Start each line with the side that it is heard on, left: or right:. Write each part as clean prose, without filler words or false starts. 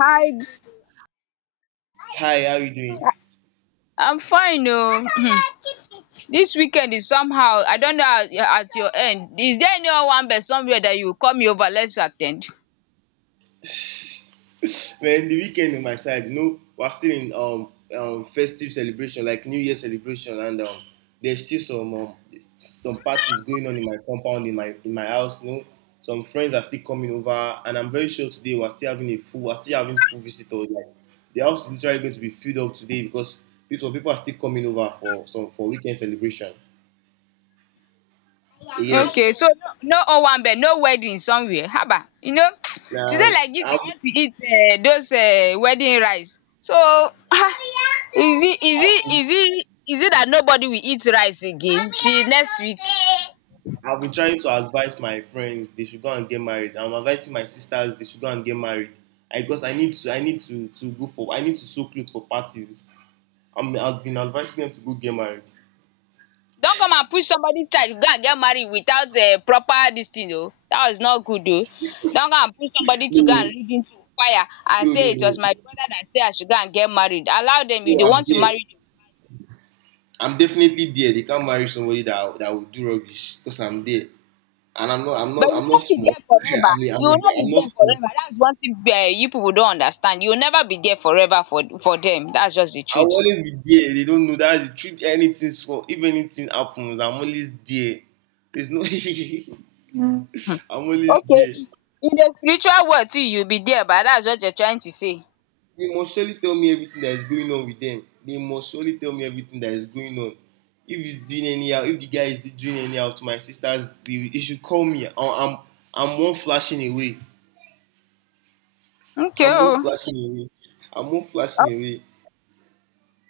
left: Hi.
right: Hi, how you doing?
left: I'm fine oh. This weekend is somehow. I don't know how at your end. Is there any Owambe somewhere that you call me over? Let's attend.
right: Man, the weekend on my side, you know, we're still in festive celebration, like New Year celebration, and there's still some parties going on in my compound, in my house. You know, some friends are still coming over, and I'm very sure today we're still having full visitors. Like the house is literally going to be filled up today because people are still coming over for some for weekend celebration. Yeah,
left: Okay, so no Owambe, no wedding somewhere. Haba, today
right: now
left: like this, I
right: I've,
left: want to eat those wedding rice. So ah, is it is
right: I've
left: it
right: been
left: is it is it that nobody will eat rice again till next week?
right: I've been trying to advise my friends they should go and get married. I'm advising my sisters they should go and get married. Because I need to go for I need to sew clothes for parties. I've been advising them to go get married.
left: Don't come and push somebody's child to go and get married without proper dis thing oo, that is not good oo. Don't go and push somebody to go and
right: No,
left: lead into fire and
right: no,
left: say
right: no,
left: it
right: no.
left: was my brother that say I should go and get married. Allow dem if
right: No,
left: they
right: I'm
left: want to
right: there.
left: marry you.
right: I'm definitely there. They can't marry somebody that will do rubbish because I'm there. And I'm not I'm not
left: But you
right: I'm
left: no
right: not
left: be
right: small.
left: there
right: I
left: forever,
right: mean
left: you no be
right: I'm not
left: there
right: small.
left: forever. That's one thing you people don't understand. You will never be there forever for dem. That's just the
right: I'll
left: truth
right: always be there. They don't know that's the truth. Anything small, if anything happens, I'm always there. There's no.
left: um
right: I'm always
left: okay,
right: there.
left: in the spiritual world too you be there ba. That's what you're trying to say.
right: They must surely tell me everything that is going on with them. They must surely tell me everything that is going on. If he's doing anyhow, if the guy is doing anyhow to my sisters, they should call me. I'm more flashing away.
left: Okay
right: I'm more
left: oo.
right: flashing away. I'm more flashing away.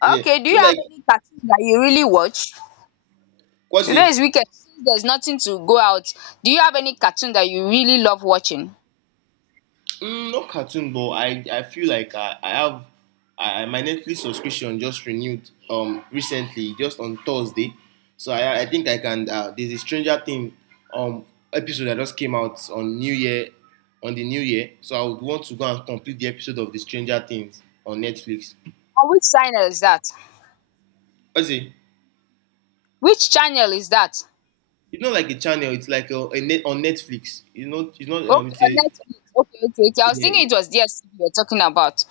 right: Yeah.
left: Okay, do
right: So
left: you
right: like,
left: have any cartoon that you really watch?
right: what's
left: Today
right: it?
left: is weekend. Since there's nothing to go out, do you have any cartoon that you really love watching? On
right: Not cartoon, but I feel like my Netflix subscription just renewed recently, just on Thursday. So I think I can. There's a Stranger Thing um episode that just came out on New Year, on the New Year. So I would want to go and complete the episode of the Stranger Things on Netflix.
left: which channel is that?
right: What's it?
left: Which channel is that?
right: It's not like a channel. It's like a net on Netflix. You know, it's not
left: Okay,
right: it's a
left: on
right: yeah.
left: Netflix. Okay, okay, okay. I was thinking
right: Yeah.
left: it was DSTV you're talking about.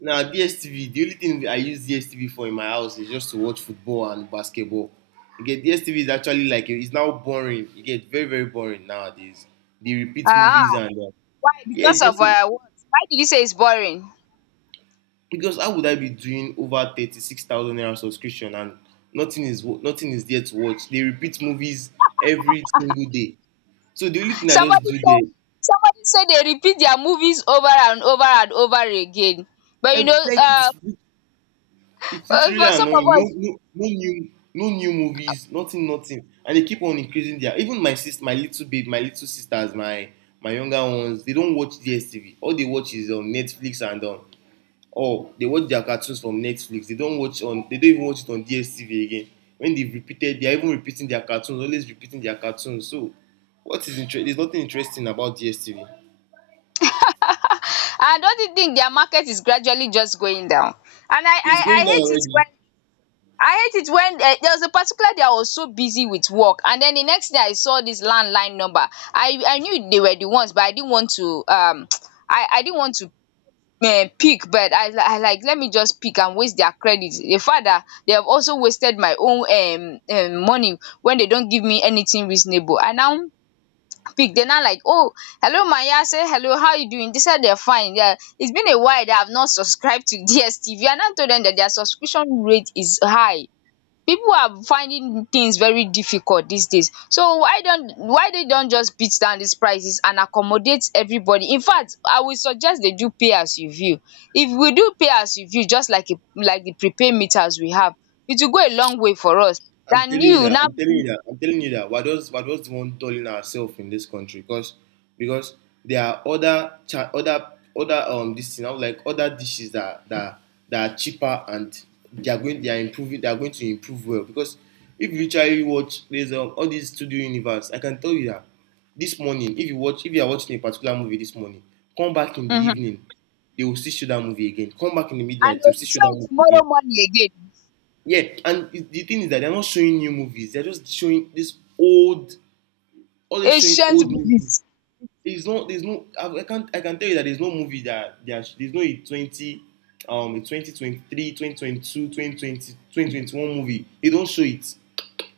right: Now DSTV, the only thing I use DSTV for in my house is just to watch football and basketball. You get, DSTV is actually like it's now boring. You get very very boring nowadays. They repeat
left: Ah,
right: movies and
left: why?
right: yeah,
left: Because of
right: DSTV.
left: what? Why did you say it's boring?
right: Because how would I be doing over 36,000 naira subscription and nothing is nothing is there to watch. They repeat movies every single day. So the only thing I just
left: Somebody
right: do
left: said
right: there,
left: somebody said they repeat their movies over and over and over again. But you know,
right: like
left: uh,
right: it's it's really
left: for some of
right: annoying. No,
left: us,
right: no, no new movies. Nothing, nothing. And they keep on increasing their. Even my sister, my little babe, my little sisters, my younger ones, they don't watch DSTV. All they watch is on Netflix and on. Oh, they watch their cartoons from Netflix. They don't watch on. They don't even watch it on DSTV again. When they've repeated, they are even repeating their cartoons. Always repeating their cartoons. So, what is interesting? There's nothing interesting about DSTV.
left: I don't you think their market is gradually just going down? And
right: It's
left: I
right: going down
left: hate it when
right: already.
left: I hate it when there was a particular day I was so busy with work, and then the next day I saw this landline number. I knew they were the ones, but I didn't want to I didn't want to pick, but I like let me just pick and waste their credit. The fact that they have also wasted my own money when they don't give me anything reasonable. I now pick. They're not like, oh, hello Maya, say hello, how you doing? They said they're fine. Yeah, it's been a while that I've not subscribed to DSTV. I now told them that their subscription rate is high. People are finding things very difficult these days, so why they don't just beat down these prices and accommodate everybody. In fact, I will suggest they do pay as you view. If we do pay as you view, just like like the prepaid meters we have, it will go a long way for us
right: I'm
left: than
right: telling you
left: you
right: that.
left: now
right: I'm telling you that. I'm telling you that. We're just the one telling ourselves in this country because because there are other this thing, like other dishes, that are cheaper, and they are going, they are improving, they are going to improve well because if you literally watch, there's all these Studio Universe. I can tell you that this morning, if you watch if you are watching a particular movie this morning, come back in the
left: um
right: evening, they will still show that movie again, come back in the
left: and
right: midnight,
left: dey
right: they will
left: will
right: still show that
left: fail
right: movie
left: tomorrow
right: again.
left: morning again.
right: Yeah, and the thing is that they're not showing new movies. They're just showing this old, always showing
left: Ancient
right: old movies.
left: movies.
right: There's no, there's no. I can't, I can tell you that there's no movie there's no a 20, a 2023, 2022, 2020, 2021 movie. They don't show it.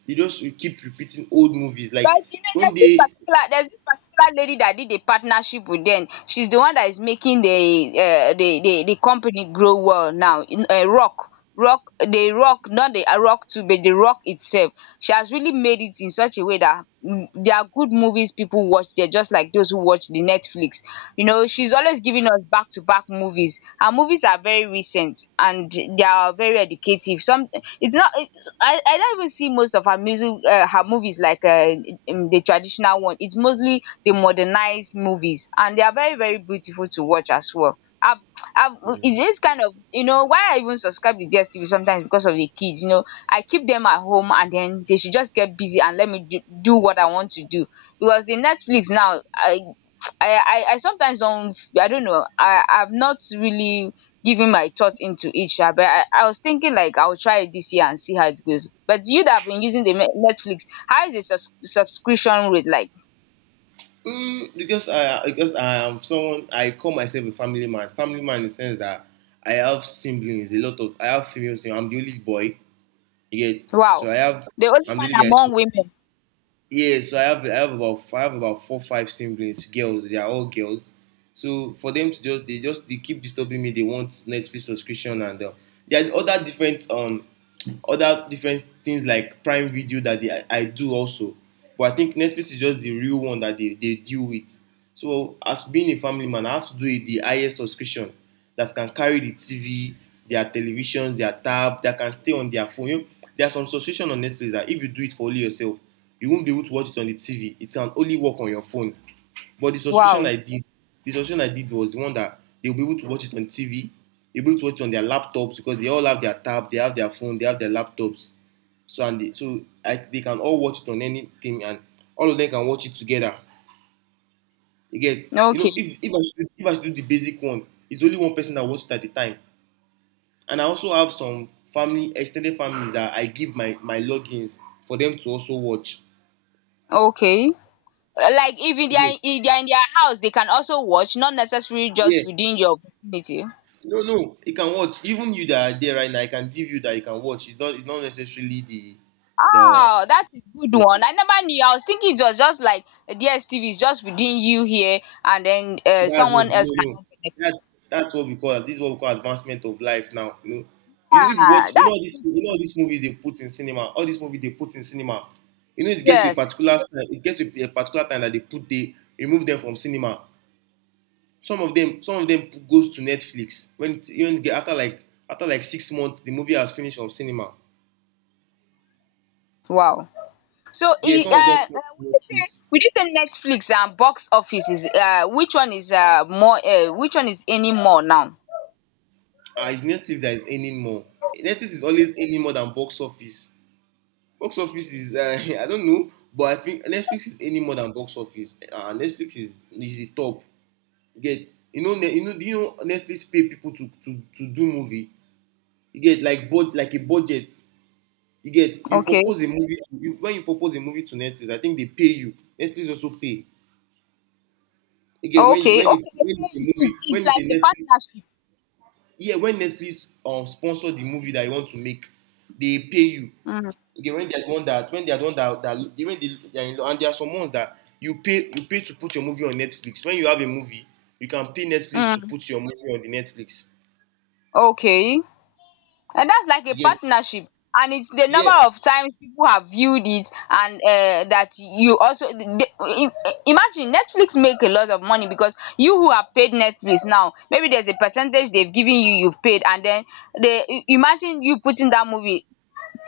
right: They just keep repeating old movies. Like, don't
left: There's this
right: they?
left: particular there's this particular lady that did a partnership with them. She's the one that is making the company grow well now. In Rock, the Rock, not the Rock too, but the Rock itself. She has really made it in such a way that there are good movies people watch. They're just like those who watch the Netflix. She's always giving us back to back movies. Her movies are very recent and they are very educative. Some it's not I don't even see most of her her movies like the traditional one. It's mostly the modernized movies, and they are very very beautiful to watch as well. I've it's just kind of why I even subscribe to DSTV sometimes because of the kids. You know, I keep them at home, and then they should just get busy and let me do what I want to do because the Netflix now I sometimes don't. I don't know. I've not really giving my thought into it sha, but I was thinking like I'll try it this year and see how it goes. But you that have been using the Netflix, how is the subscription rate like?
right: Because I am someone. I call myself a family man. Family man in the sense that I have siblings. A lot of I have female siblings. I'm the only boy. You get, so
left: Wow. The only
right: I'm
left: man
right: really only guy.
left: among women.
right: Yeah, so I have about four five siblings, girls. They are all girls. So for them to just they keep disturbing me. They want Netflix subscription and there are other different things like Prime Video that I do also, but I think Netflix is just the real one that they deal with. So as being a family man, I have to do a the highest subscription that can carry the TV, their television, their tab, that can stay on their phone. You know, there are some subscription on Netflix that if you do it for only yourself, you won't be able to watch it on the TV. It can only work on your phone. But the subscription
left: Wow.
right: I did, the subscription I did was the one that they'll be able to watch it on TV, they'll be able to watch it on their laptops because they all have their tab, they have their phone, they have their laptops. So and they can all watch it on anything, and all of them can watch it together. You get, you know,
left: Okay.
right: if I should do the basic one, it's only one person that watches it at the time. And I also have some family, extended families, that I give my logins for them to also watch.
left: Okay. Like if they are in their house, they can also watch, not necessarily
right: Yeah,
left: just within your vicinity.
right: no, no, you can watch. Even you that are there right now, I can give you that you can watch. It's not necessarily the,
left: Oh, that's a good one. I never knew. I was thinking it was just like DSTV is just within you here, and then
right: that's not
left: someone
right: the,
left: else
right: no, no.
left: cannot connect.
right: That, that's what we call, this is what we call advancement of life now. You know, if you
left: Ah,
right: watch, you know, all
left: that's
right: this,
left: good.
right: you know, all these movies they put in cinema, all these movies they put in cinema, you know, it gets to a
left: Yes.
right: particular time that they remove them from cinema. Some of them goes to Netflix when get after like 6 months, the movie has finished on cinema.
left: Wow. So,
right: Yeah, some of them come
left: would
right: to
left: you say
right: Netflix.
left: would you say Netflix and box office is which one is more, which one is any more now?
right: Ah, it's Netflix that is earning more. Netflix is always earning more than box office. Box office is I don't know, but I think Netflix is earning more than box office. Netflix is the top. You get, you know, do you know Netflix pay people to do movie. You get, like a budget. You get, you
left: Okay.
right: propose a movie to, you, when you propose a movie to Netflix, I think they pay you. Netflix also pay. Again, when you
left: Okay.
right: when it's
left: Okay.
right: when it's a movie,
left: It's
right: when
left: it's
right: it's a
left: like a
right: Netflix,
left: partnership.
right: yeah, when Netflix sponsor the movie that you want to make, they pay you.
left: Mm.
right: Okay, when there's one that when there's one that that when they are in law, and there are some ones that you pay to put your movie on Netflix. When you have a movie, you can pay Netflix to
left: Mm.
right: put your movie on the Netflix.
left: Okay. And that's like a
right: Yeah,
left: partnership. And it's the
right: yeah.
left: number of times people have viewed it, and that you also imagine Netflix make a lot of money because you who have paid Netflix now, maybe there's a percentage they've given you, you've paid, and then they imagine you putting that movie.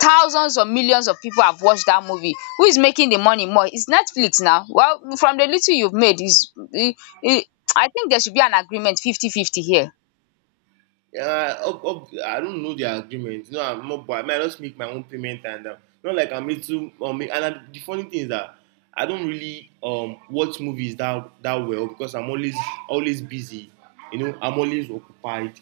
left: Thousands or millions of people have watched that movie. Who is making the money more? It's Netflix now. Well, from the little you've made, is I I think there should be an agreement 50 50 here.
right: I don't know the agreement. No, I'm not. But I might just make my own payment and not like I'm into. And the funny thing is that I don't really watch movies that well because I'm always always busy. You know, I'm always occupied.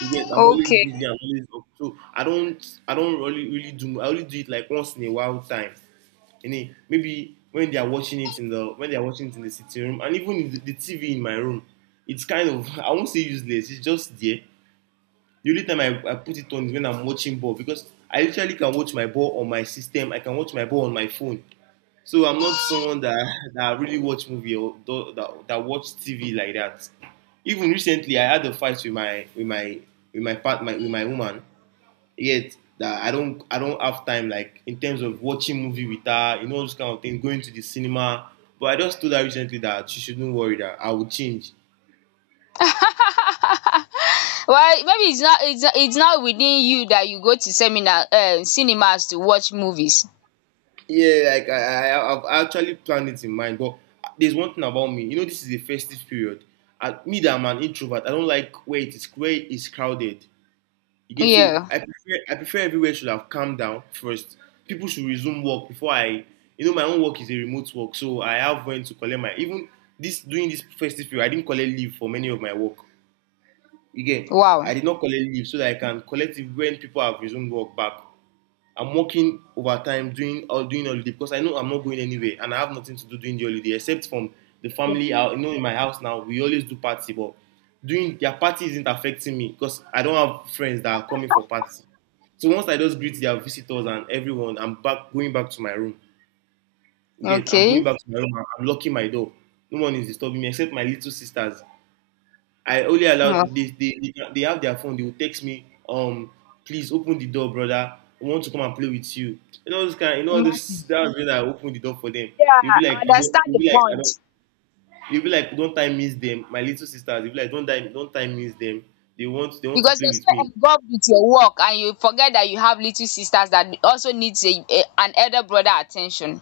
right: Yes, I'm always busy.
left: Okay.
right: I'm always up. So I don't really, really do. I only do it like once in a while time. And then maybe when they are watching it in the, when they are watching it in the sitting room, and even in the TV in my room, it's kind of, I won't say useless. It's just there. The only time I put it on is when I'm watching ball because I literally can watch my ball on my system. I can watch my ball on my phone. So I'm not someone that really watch movie or do, that watch TV like that. Even recently, I had a fight with my woman. Yet that I don't have time like in terms of watching movie with her, you know this kind of thing, going to the cinema. But I just told her recently that she shouldn't worry that I will change.
left: Well, maybe it's not within you that you go to seminar cinemas to watch movies.
right: Yeah, like I've actually planned it in mind. But there's one thing about me, you know, this is a festive period. I, me that I'm an introvert, I don't like where it's crowded. You get so
left: Yeah.
right: I prefer everywhere should have calmed down first. People should resume work before I you know my own work is a remote work, so I have when to collect my even this during this festive period I didn't collect leave for many of my work. Again,
left: Wow.
right: I did not collect leave so that I can collect it when people have resumed work back. I'm working overtime doing holiday because I know I'm not going anywhere and I have nothing to do during the holiday except from the
left: Yeah,
right: family out. You know, in my house now we always do party, but doing their party isn't affecting me because I don't have friends that are coming for party. So once I just greet their visitors and everyone, I'm back going back to my room. Again, I'm going
left: okay.
right: back to my room. I'm locking my door. No one is disturbing me except my little sisters. I only
left: Oh,
right: allowed they
left: mm.
right: they they they have their phone. They will text me, please open the door, brother. I want to come and play with you. You know this kind. You know this.
left: Imagine.
right: That was when I opened the door for them. They'll
left: Yeah,
right: be
left: I
right: like,
left: understand the
right: I
left: point
right: don't. They'll be like, don't time miss them. My little sisters. They'll be like, don't time miss them. They want to
left: because
right: play with
left: you're so
right: me.
left: involved with your work, and you forget that you have little sisters that also needs an elder brother attention.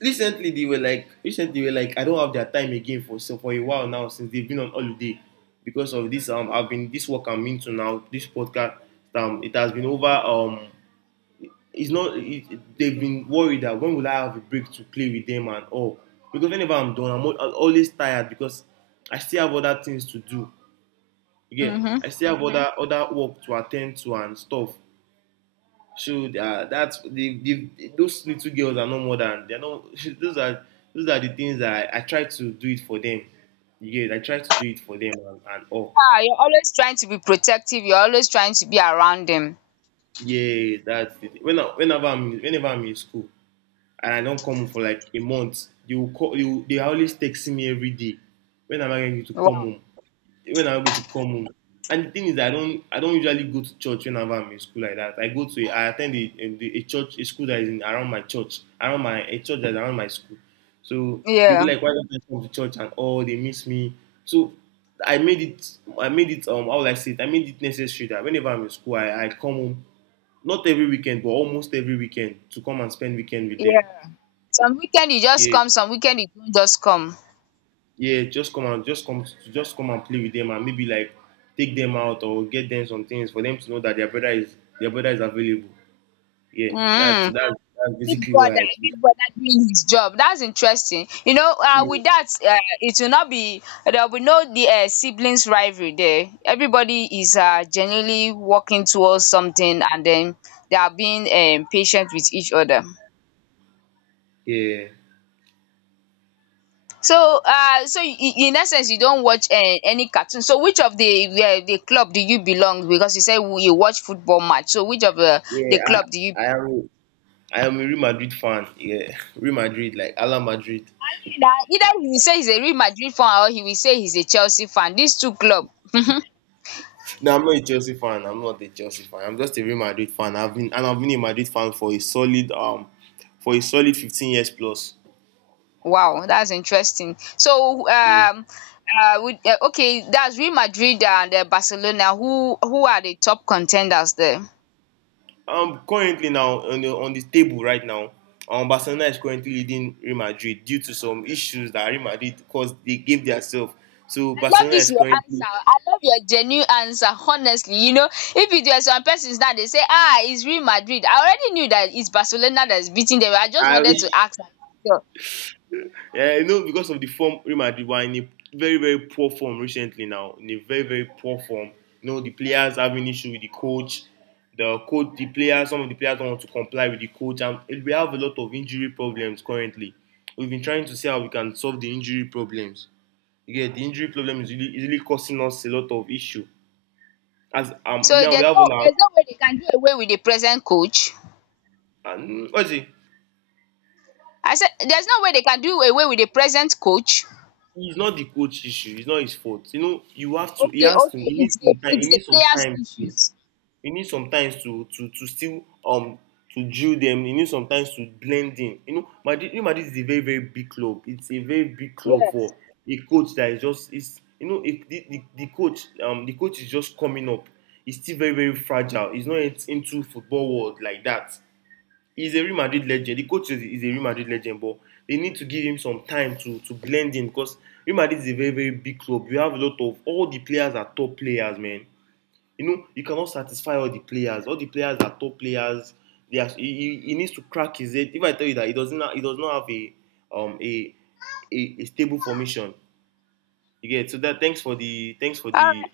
right: Recently, recently they were like, I don't have their time again for so for a while now since they've been on holiday because of this. I've been this work I'm into now. This podcast. It has been over. It's not it, they've been worried that when will I have a break to play with them and all because whenever I'm done I'm always tired because I still have other things to do, yeah.
left: Mm-hmm.
right: I still have, other work to attend to and stuff. So that's the those little girls are no more than they're no. Those are those are the things that I try to do it for them, yeah, I try to do it for them and, all.
left: Ah, you're always trying to be protective. You're always trying to be around them.
right: Yeah, that's the thing. Whenever I'm in school and I don't come home for like a month, they will call you they are always texting me every day. When am I going to come
left: Wow.
right: home? When am I going to come home? And the thing is I don't usually go to church whenever I'm in school like that. I attend a church a school that is in, around my church, around my a church that's around my school. So they'll be
left: Yeah,
right: like, why don't I come to church? And oh they miss me. So I made it how would I say it? I made it necessary that whenever I'm in school I come home not every weekend but almost every weekend to come and spend weekend with them.
left: yeah, some weekend you just
right: Yeah.
left: come, some weekend you don't just come.
right: Yeah, just come, just come and play with them and maybe like take them out or get them some things for them to know that their brother is available. Yeah,
left: Mm.
right: that's
left: Big
right: basically what
left: brother,
right: I
left: big brother doing his job. That's interesting.
right: do.
left: With that, it will not be there will be no the siblings rivalry there. Everybody is genuinely working towards something, and then they are being patient with each other.
right: Yeah,
left: So, in essence, you don't watch any cartoon. So, which of the club do you belong? Because you said you watch football match. So, which of the
right: yeah,
left: club do you
right: I am I am a Real Madrid fan. Yeah, Real Madrid, like Ala Madrid.
left: either he will say he's a Real Madrid fan or he will say he's a Chelsea fan. These two club.
right: No, I'm not a Chelsea fan. I'm not a Chelsea fan. I'm just a Real Madrid fan. I've been a Madrid fan for a solid 15 years plus.
left: Wow, that's interesting. So
right: Yeah.
left: would okay, that's Real Madrid and Barcelona. Who are the top contenders there?
right: Currently now on on the table right now, Barcelona is currently leading Real Madrid due to some issues that Real Madrid caused. They gave themselves. So
left: I love
right: Barcelona
left: this
right: is
left: your answer.
right: currently,
left: I love your genuine answer. Honestly, if it were some persons now they say, ah, it's Real Madrid. I already knew that it's Barcelona that's beating them. I just
right: I,
left: wanted to ask. And sure.
right: yeah, you know, because of the form Real Madrid were in a very very poor form recently, now in a very very poor form. You know, the players having issue with the coach. The coach, the players, some of the players don't want to comply with the coach, and we have a lot of injury problems currently. We've been trying to see how we can solve the injury problems. Yeah, the injury problem is really causing us a lot of issue. As
left: So
right: now we
left: there's
right: have all
left: no
right: our,
left: there's no way they can do away with the present coach.
right: and what is it?
left: I said there's no way they can do away with the present coach.
right: It's not the coach issue. It's not his fault. You know, you have to. He
left: Okay,
right: has to.
left: okay,
right: He needs
left: it's
right: some
left: the
right: time. He
left: it's the
right: needs some
left: players'
right: time to.
left: issues.
right: He needs some time to still to drill them. He needs some time to blend in. You know, Madrid. You know, Madrid is a very very big club. It's a very big club
left: Yes.
right: for a coach that is just is. You know, if the coach the coach is just coming up. He's still very very fragile. He's not yet into football world like that. He's a Real Madrid legend. The coach is a Real Madrid legend, but they need to give him some time to blend in because Real Madrid is a very, very big club. We have a lot of all the players are top players, man. You know, you cannot satisfy all the players. All the players are top players. They are, needs to crack his head. If I tell you that he does not have a um a a stable formation. You get it? So that thanks for the
left: All